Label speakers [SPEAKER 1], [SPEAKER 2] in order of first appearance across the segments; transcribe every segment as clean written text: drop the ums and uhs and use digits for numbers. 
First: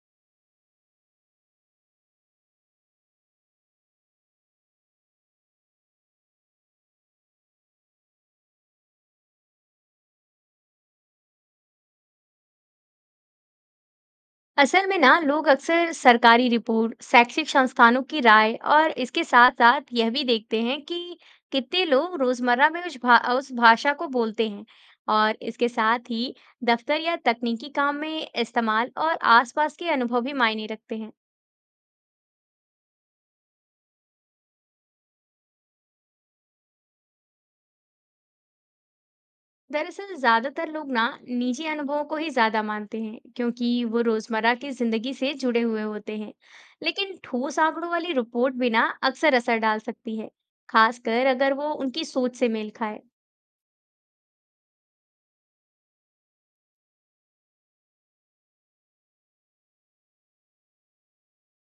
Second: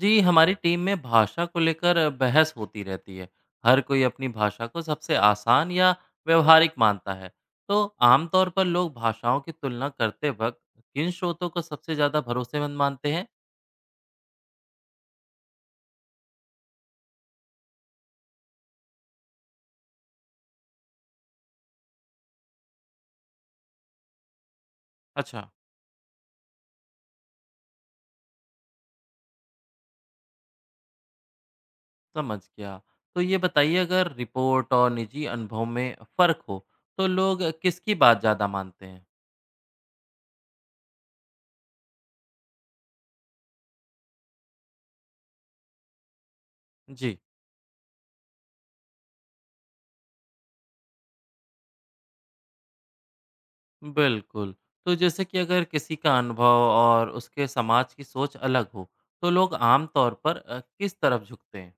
[SPEAKER 1] जी, हमारी टीम में भाषा को लेकर बहस होती रहती है। हर कोई अपनी भाषा को सबसे आसान या व्यवहारिक मानता है। तो आमतौर पर लोग भाषाओं की तुलना करते वक्त किन स्रोतों को सबसे ज़्यादा भरोसेमंद मानते हैं?
[SPEAKER 2] असल में ना लोग अक्सर सरकारी रिपोर्ट, शैक्षिक संस्थानों की राय और इसके साथ साथ यह भी देखते हैं कि कितने लोग रोजमर्रा में उस भाषा को बोलते हैं। और
[SPEAKER 1] अच्छा,
[SPEAKER 2] इसके साथ ही दफ्तर या तकनीकी काम में इस्तेमाल और आसपास के अनुभव भी मायने रखते हैं।
[SPEAKER 1] समझ गया। तो ये बताइए, अगर रिपोर्ट और निजी अनुभव में फ़र्क हो तो लोग किसकी बात ज़्यादा मानते हैं?
[SPEAKER 2] दरअसल ज्यादातर लोग ना निजी अनुभवों को ही ज्यादा मानते हैं, क्योंकि वो रोजमर्रा की जिंदगी से जुड़े हुए होते हैं।
[SPEAKER 1] जी,
[SPEAKER 2] लेकिन ठोस आंकड़ों वाली रिपोर्ट भी ना अक्सर असर डाल सकती है, खासकर अगर वो उनकी सोच से मेल खाए।
[SPEAKER 1] बिल्कुल। तो जैसे कि अगर किसी का अनुभव और उसके समाज की सोच अलग हो तो लोग आमतौर पर किस तरफ झुकते हैं?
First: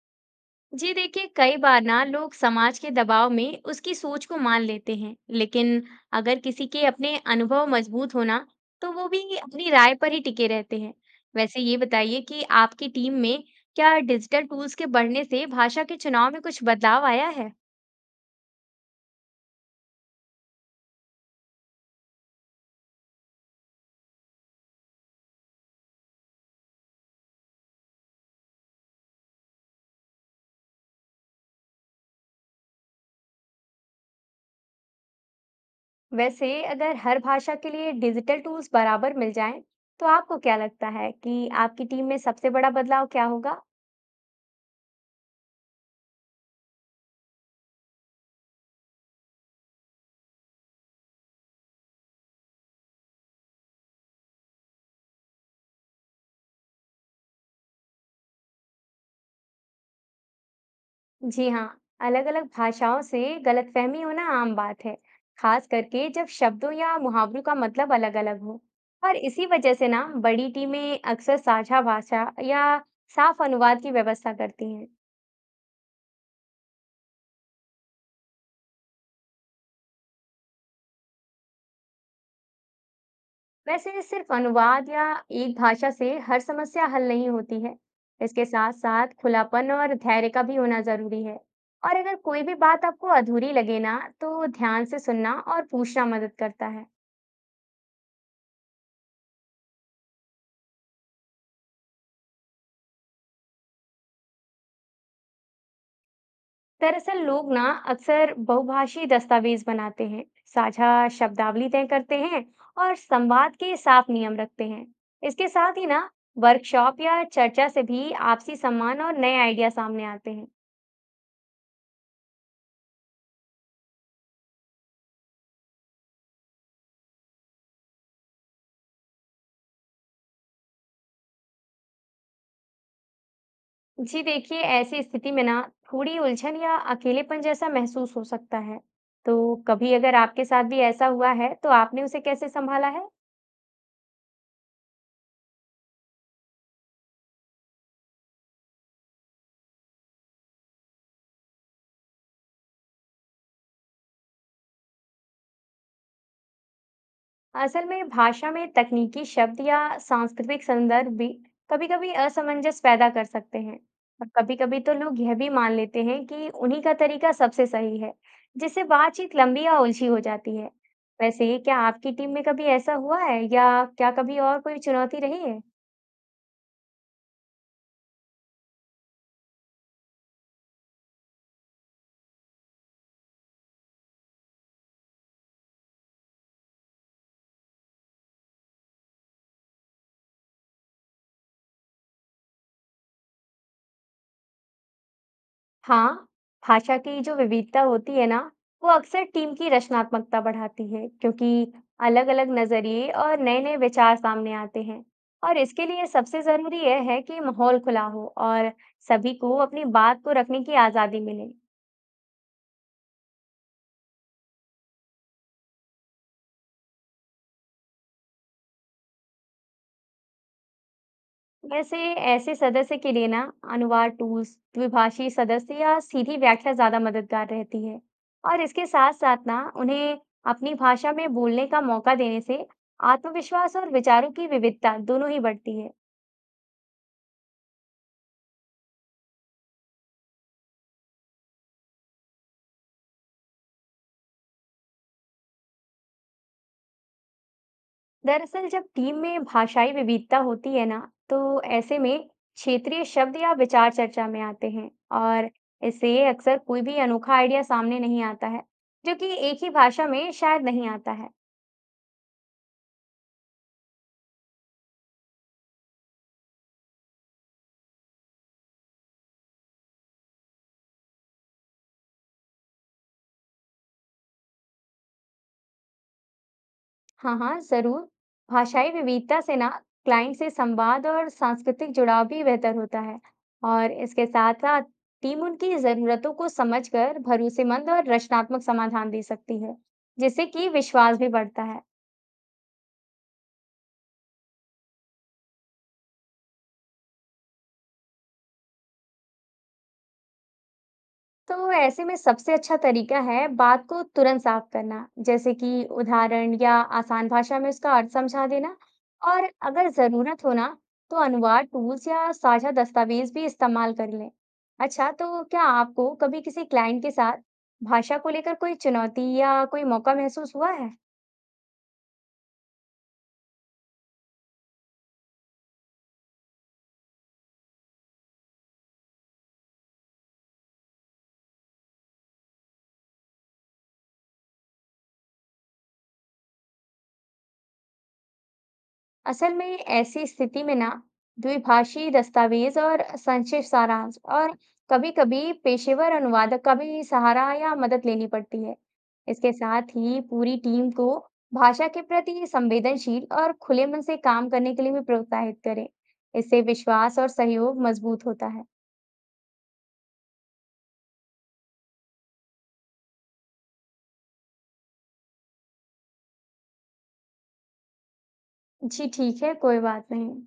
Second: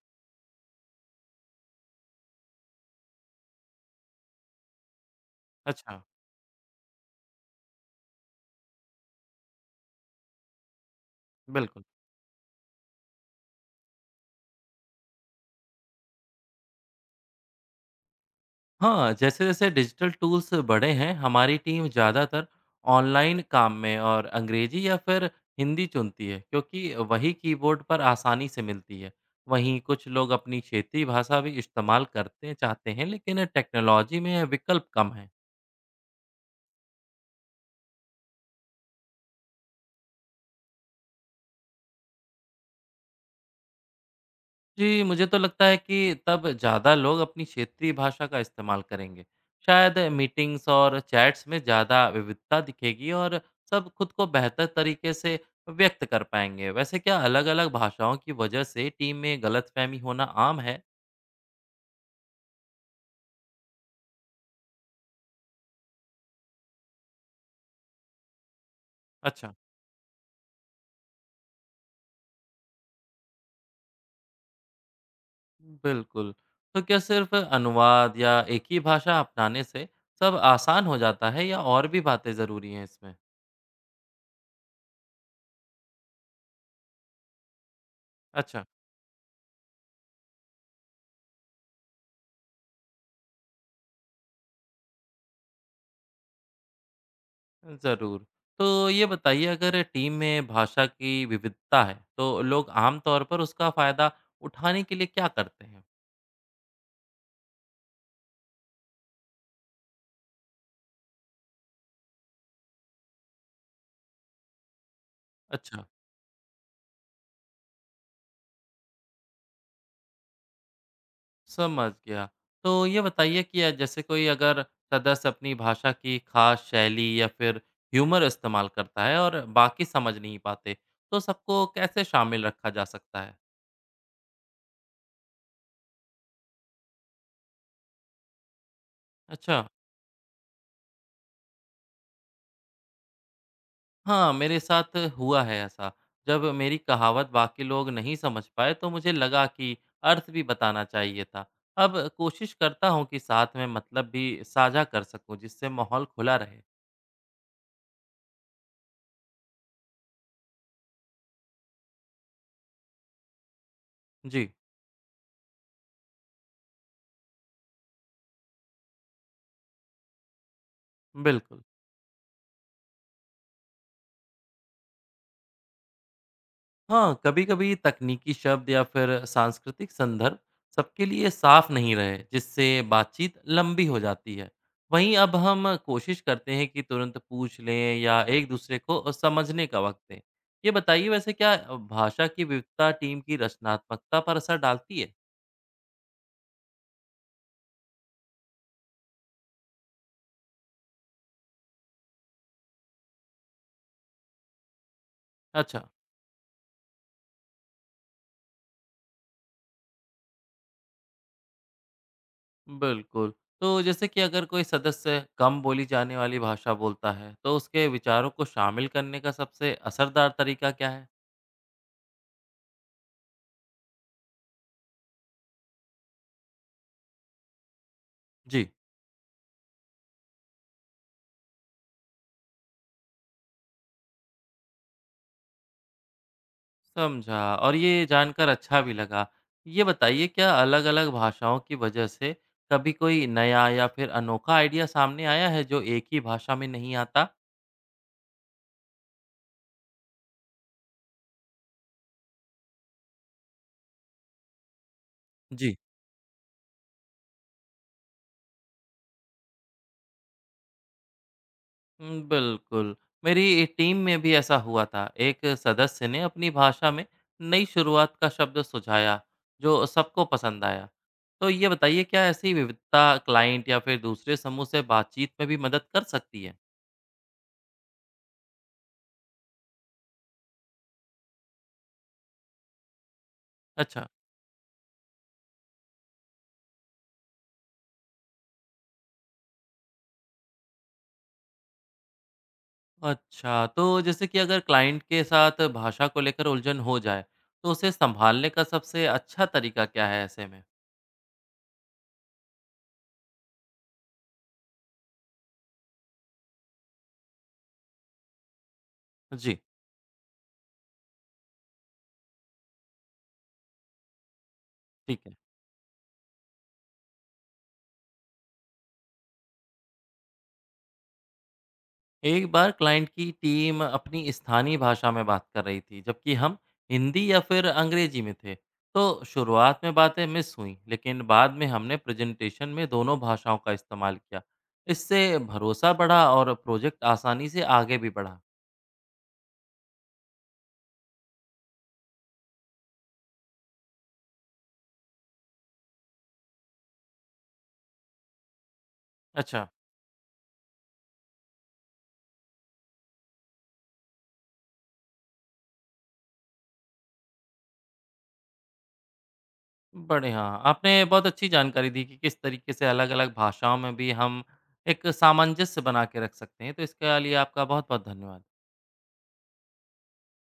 [SPEAKER 2] जी देखिए, कई बार ना लोग समाज के दबाव में उसकी सोच को मान लेते हैं, लेकिन
[SPEAKER 1] अच्छा,
[SPEAKER 2] अगर किसी के अपने अनुभव मजबूत होना तो वो भी अपनी राय पर ही टिके रहते हैं। वैसे ये
[SPEAKER 1] बिल्कुल।
[SPEAKER 2] बताइए कि आपकी टीम में क्या डिजिटल टूल्स के बढ़ने से भाषा के चुनाव में कुछ बदलाव आया है।
[SPEAKER 1] हाँ, जैसे-जैसे डिजिटल टूल्स बढ़े हैं, हमारी टीम ज़्यादातर ऑनलाइन काम में और अंग्रेजी या फिर हिंदी चुनती है, क्योंकि वही कीबोर्ड पर आसानी से मिलती है। वहीं कुछ लोग अपनी क्षेत्रीय भाषा भी इस्तेमाल करते चाहते हैं, लेकिन टेक्नोलॉजी में विकल्प कम हैं।
[SPEAKER 2] वैसे अगर हर भाषा के लिए डिजिटल टूल्स बराबर मिल जाएं, तो आपको क्या लगता है कि आपकी टीम में सबसे बड़ा बदलाव क्या होगा।
[SPEAKER 1] जी, मुझे तो लगता है कि तब ज़्यादा लोग अपनी क्षेत्रीय भाषा का इस्तेमाल करेंगे। शायद मीटिंग्स और चैट्स में ज़्यादा विविधता दिखेगी और सब खुद को बेहतर तरीके से व्यक्त कर पाएँगे। वैसे क्या अलग-अलग भाषाओं की वजह से टीम में गलतफ़हमी होना आम है?
[SPEAKER 2] जी हाँ, अलग-अलग भाषाओं से गलतफहमी होना आम बात है, खास करके जब शब्दों या मुहावरों का मतलब अलग-अलग हो। और इसी
[SPEAKER 1] अच्छा,
[SPEAKER 2] वजह से ना बड़ी टीमें अक्सर साझा भाषा या साफ अनुवाद की व्यवस्था करती हैं।
[SPEAKER 1] बिल्कुल। तो क्या सिर्फ़ अनुवाद या एक ही भाषा अपनाने से सब आसान हो जाता है या और भी बातें ज़रूरी हैं इसमें?
[SPEAKER 2] वैसे सिर्फ अनुवाद या एक भाषा से हर समस्या हल नहीं होती है। इसके
[SPEAKER 1] अच्छा।
[SPEAKER 2] साथ साथ खुलापन और धैर्य का भी होना जरूरी है। और अगर कोई भी बात आपको अधूरी लगे ना तो ध्यान से सुनना और पूछना मदद करता है।
[SPEAKER 1] ज़रूर। तो ये बताइए, अगर टीम में भाषा की विविधता है, तो लोग आम तौर पर उसका फ़ायदा उठाने के लिए क्या करते हैं?
[SPEAKER 2] दरअसल लोग ना अक्सर बहुभाषी दस्तावेज बनाते हैं, साझा शब्दावली तय करते हैं और संवाद के साफ नियम रखते हैं। इसके साथ
[SPEAKER 1] अच्छा,
[SPEAKER 2] ही ना वर्कशॉप या चर्चा से भी आपसी सम्मान और नए आइडिया सामने आते हैं।
[SPEAKER 1] समझ गया। तो ये बताइए कि जैसे कोई अगर सदस्य अपनी भाषा की ख़ास शैली या फिर ह्यूमर इस्तेमाल करता है और बाकी समझ नहीं पाते, तो सबको कैसे शामिल रखा जा सकता है?
[SPEAKER 2] जी देखिए, ऐसी स्थिति में ना थोड़ी उलझन या अकेलेपन जैसा महसूस हो सकता है। तो
[SPEAKER 1] अच्छा।
[SPEAKER 2] कभी अगर आपके साथ भी ऐसा हुआ है, तो आपने उसे कैसे संभाला है?
[SPEAKER 1] हाँ, मेरे साथ हुआ है ऐसा। जब मेरी कहावत बाकी लोग नहीं समझ पाए तो मुझे लगा कि अर्थ भी बताना चाहिए था। अब कोशिश करता हूँ कि साथ में मतलब भी साझा कर सकूँ जिससे माहौल खुला रहे।
[SPEAKER 2] असल में भाषा में तकनीकी शब्द या सांस्कृतिक संदर्भ भी कभी-कभी असमंजस पैदा कर सकते हैं। और
[SPEAKER 1] जी,
[SPEAKER 2] कभी-कभी तो लोग यह भी मान लेते हैं कि उन्हीं का तरीका सबसे सही है, जिससे बातचीत लंबी या उलझी हो जाती है। वैसे
[SPEAKER 1] बिल्कुल।
[SPEAKER 2] क्या आपकी टीम में कभी ऐसा हुआ है या क्या कभी और कोई चुनौती रही है?
[SPEAKER 1] हाँ, कभी-कभी तकनीकी शब्द या फिर सांस्कृतिक संदर्भ सबके लिए साफ नहीं रहे, जिससे बातचीत लंबी हो जाती है। वहीं अब हम कोशिश करते हैं कि तुरंत पूछ लें या एक दूसरे को समझने का वक्त दें। ये बताइए, वैसे क्या भाषा की विविधता टीम की रचनात्मकता पर असर डालती है?
[SPEAKER 2] हाँ, भाषा की जो विविधता होती है ना, वो अक्सर टीम की रचनात्मकता बढ़ाती है, क्योंकि अलग-अलग नजरिए और नए-नए विचार सामने आते हैं। और इसके
[SPEAKER 1] अच्छा।
[SPEAKER 2] लिए सबसे जरूरी यह है कि माहौल खुला हो और सभी को अपनी बात को रखने की आजादी मिले।
[SPEAKER 1] बिल्कुल। तो जैसे कि अगर कोई सदस्य कम बोली जाने वाली भाषा बोलता है तो उसके विचारों को शामिल करने का सबसे असरदार तरीका क्या है?
[SPEAKER 2] वैसे ऐसे सदस्य के लिए ना अनुवाद टूल्स, द्विभाषी सदस्य या सीधी व्याख्या ज्यादा मददगार रहती है। और
[SPEAKER 1] जी।
[SPEAKER 2] इसके साथ साथ ना उन्हें अपनी भाषा में बोलने का मौका देने से आत्मविश्वास और विचारों की विविधता दोनों ही बढ़ती है।
[SPEAKER 1] समझा, और ये जानकर अच्छा भी लगा। ये बताइए, क्या अलग-अलग भाषाओं की वजह से कभी कोई नया या फिर अनोखा आइडिया सामने आया है जो एक ही भाषा में नहीं आता?
[SPEAKER 2] दरअसल जब टीम में भाषाई विविधता होती है ना, तो ऐसे में क्षेत्रीय शब्द या विचार चर्चा में आते हैं। और
[SPEAKER 1] जी,
[SPEAKER 2] इससे अक्सर कोई भी अनोखा आइडिया सामने नहीं आता है, जो कि एक ही भाषा में शायद नहीं आता है।
[SPEAKER 1] हुँ, बिल्कुल। मेरी टीम में भी ऐसा हुआ था। एक सदस्य ने अपनी भाषा में नई शुरुआत का शब्द सुझाया जो सबको पसंद आया। तो ये बताइए, क्या ऐसी विविधता क्लाइंट या फिर दूसरे समूह से बातचीत में भी मदद कर सकती है?
[SPEAKER 2] हाँ हाँ जरूर, भाषाई विविधता से ना क्लाइंट से संवाद और सांस्कृतिक जुड़ाव भी बेहतर होता है। और
[SPEAKER 1] अच्छा।
[SPEAKER 2] इसके साथ साथ टीम उनकी जरूरतों को समझकर भरोसेमंद और रचनात्मक समाधान दे सकती है, जिससे कि विश्वास भी बढ़ता है।
[SPEAKER 1] अच्छा, तो जैसे कि अगर क्लाइंट के साथ भाषा को लेकर उलझन हो जाए, तो उसे सँभालने का सबसे अच्छा तरीका क्या है ऐसे में?
[SPEAKER 2] तो ऐसे में सबसे अच्छा तरीका है बात को तुरंत साफ करना, जैसे कि उदाहरण या आसान भाषा में उसका अर्थ समझा देना। और
[SPEAKER 1] जी,
[SPEAKER 2] अगर जरूरत हो ना, तो अनुवाद टूल्स या साझा दस्तावेज भी इस्तेमाल कर लें। अच्छा,
[SPEAKER 1] ठीक है।
[SPEAKER 2] तो क्या आपको कभी किसी क्लाइंट के साथ भाषा को लेकर कोई चुनौती या कोई मौका महसूस हुआ है?
[SPEAKER 1] एक बार क्लाइंट की टीम अपनी स्थानीय भाषा में बात कर रही थी, जबकि हम हिंदी या फिर अंग्रेजी में थे। तो शुरुआत में बातें मिस हुईं, लेकिन बाद में हमने प्रेज़ेंटेशन में दोनों भाषाओं का इस्तेमाल किया। इससे भरोसा बढ़ा और प्रोजेक्ट आसानी से आगे भी बढ़ा।
[SPEAKER 2] असल में ऐसी स्थिति में ना द्विभाषी दस्तावेज और संक्षिप्त सारांश और कभी-कभी पेशेवर अनुवादक का भी सहारा या मदद लेनी पड़ती है। इसके
[SPEAKER 1] अच्छा।
[SPEAKER 2] साथ ही पूरी टीम को भाषा के प्रति संवेदनशील और खुले मन से काम करने के लिए भी प्रोत्साहित करें। इससे विश्वास और सहयोग मजबूत होता है।
[SPEAKER 1] बढ़िया। आपने बहुत अच्छी जानकारी दी कि किस तरीके से अलग-अलग भाषाओं में भी हम एक सामंजस्य बना के रख सकते हैं। तो इसके लिए आपका बहुत-बहुत धन्यवाद।
[SPEAKER 2] जी ठीक है, कोई बात नहीं।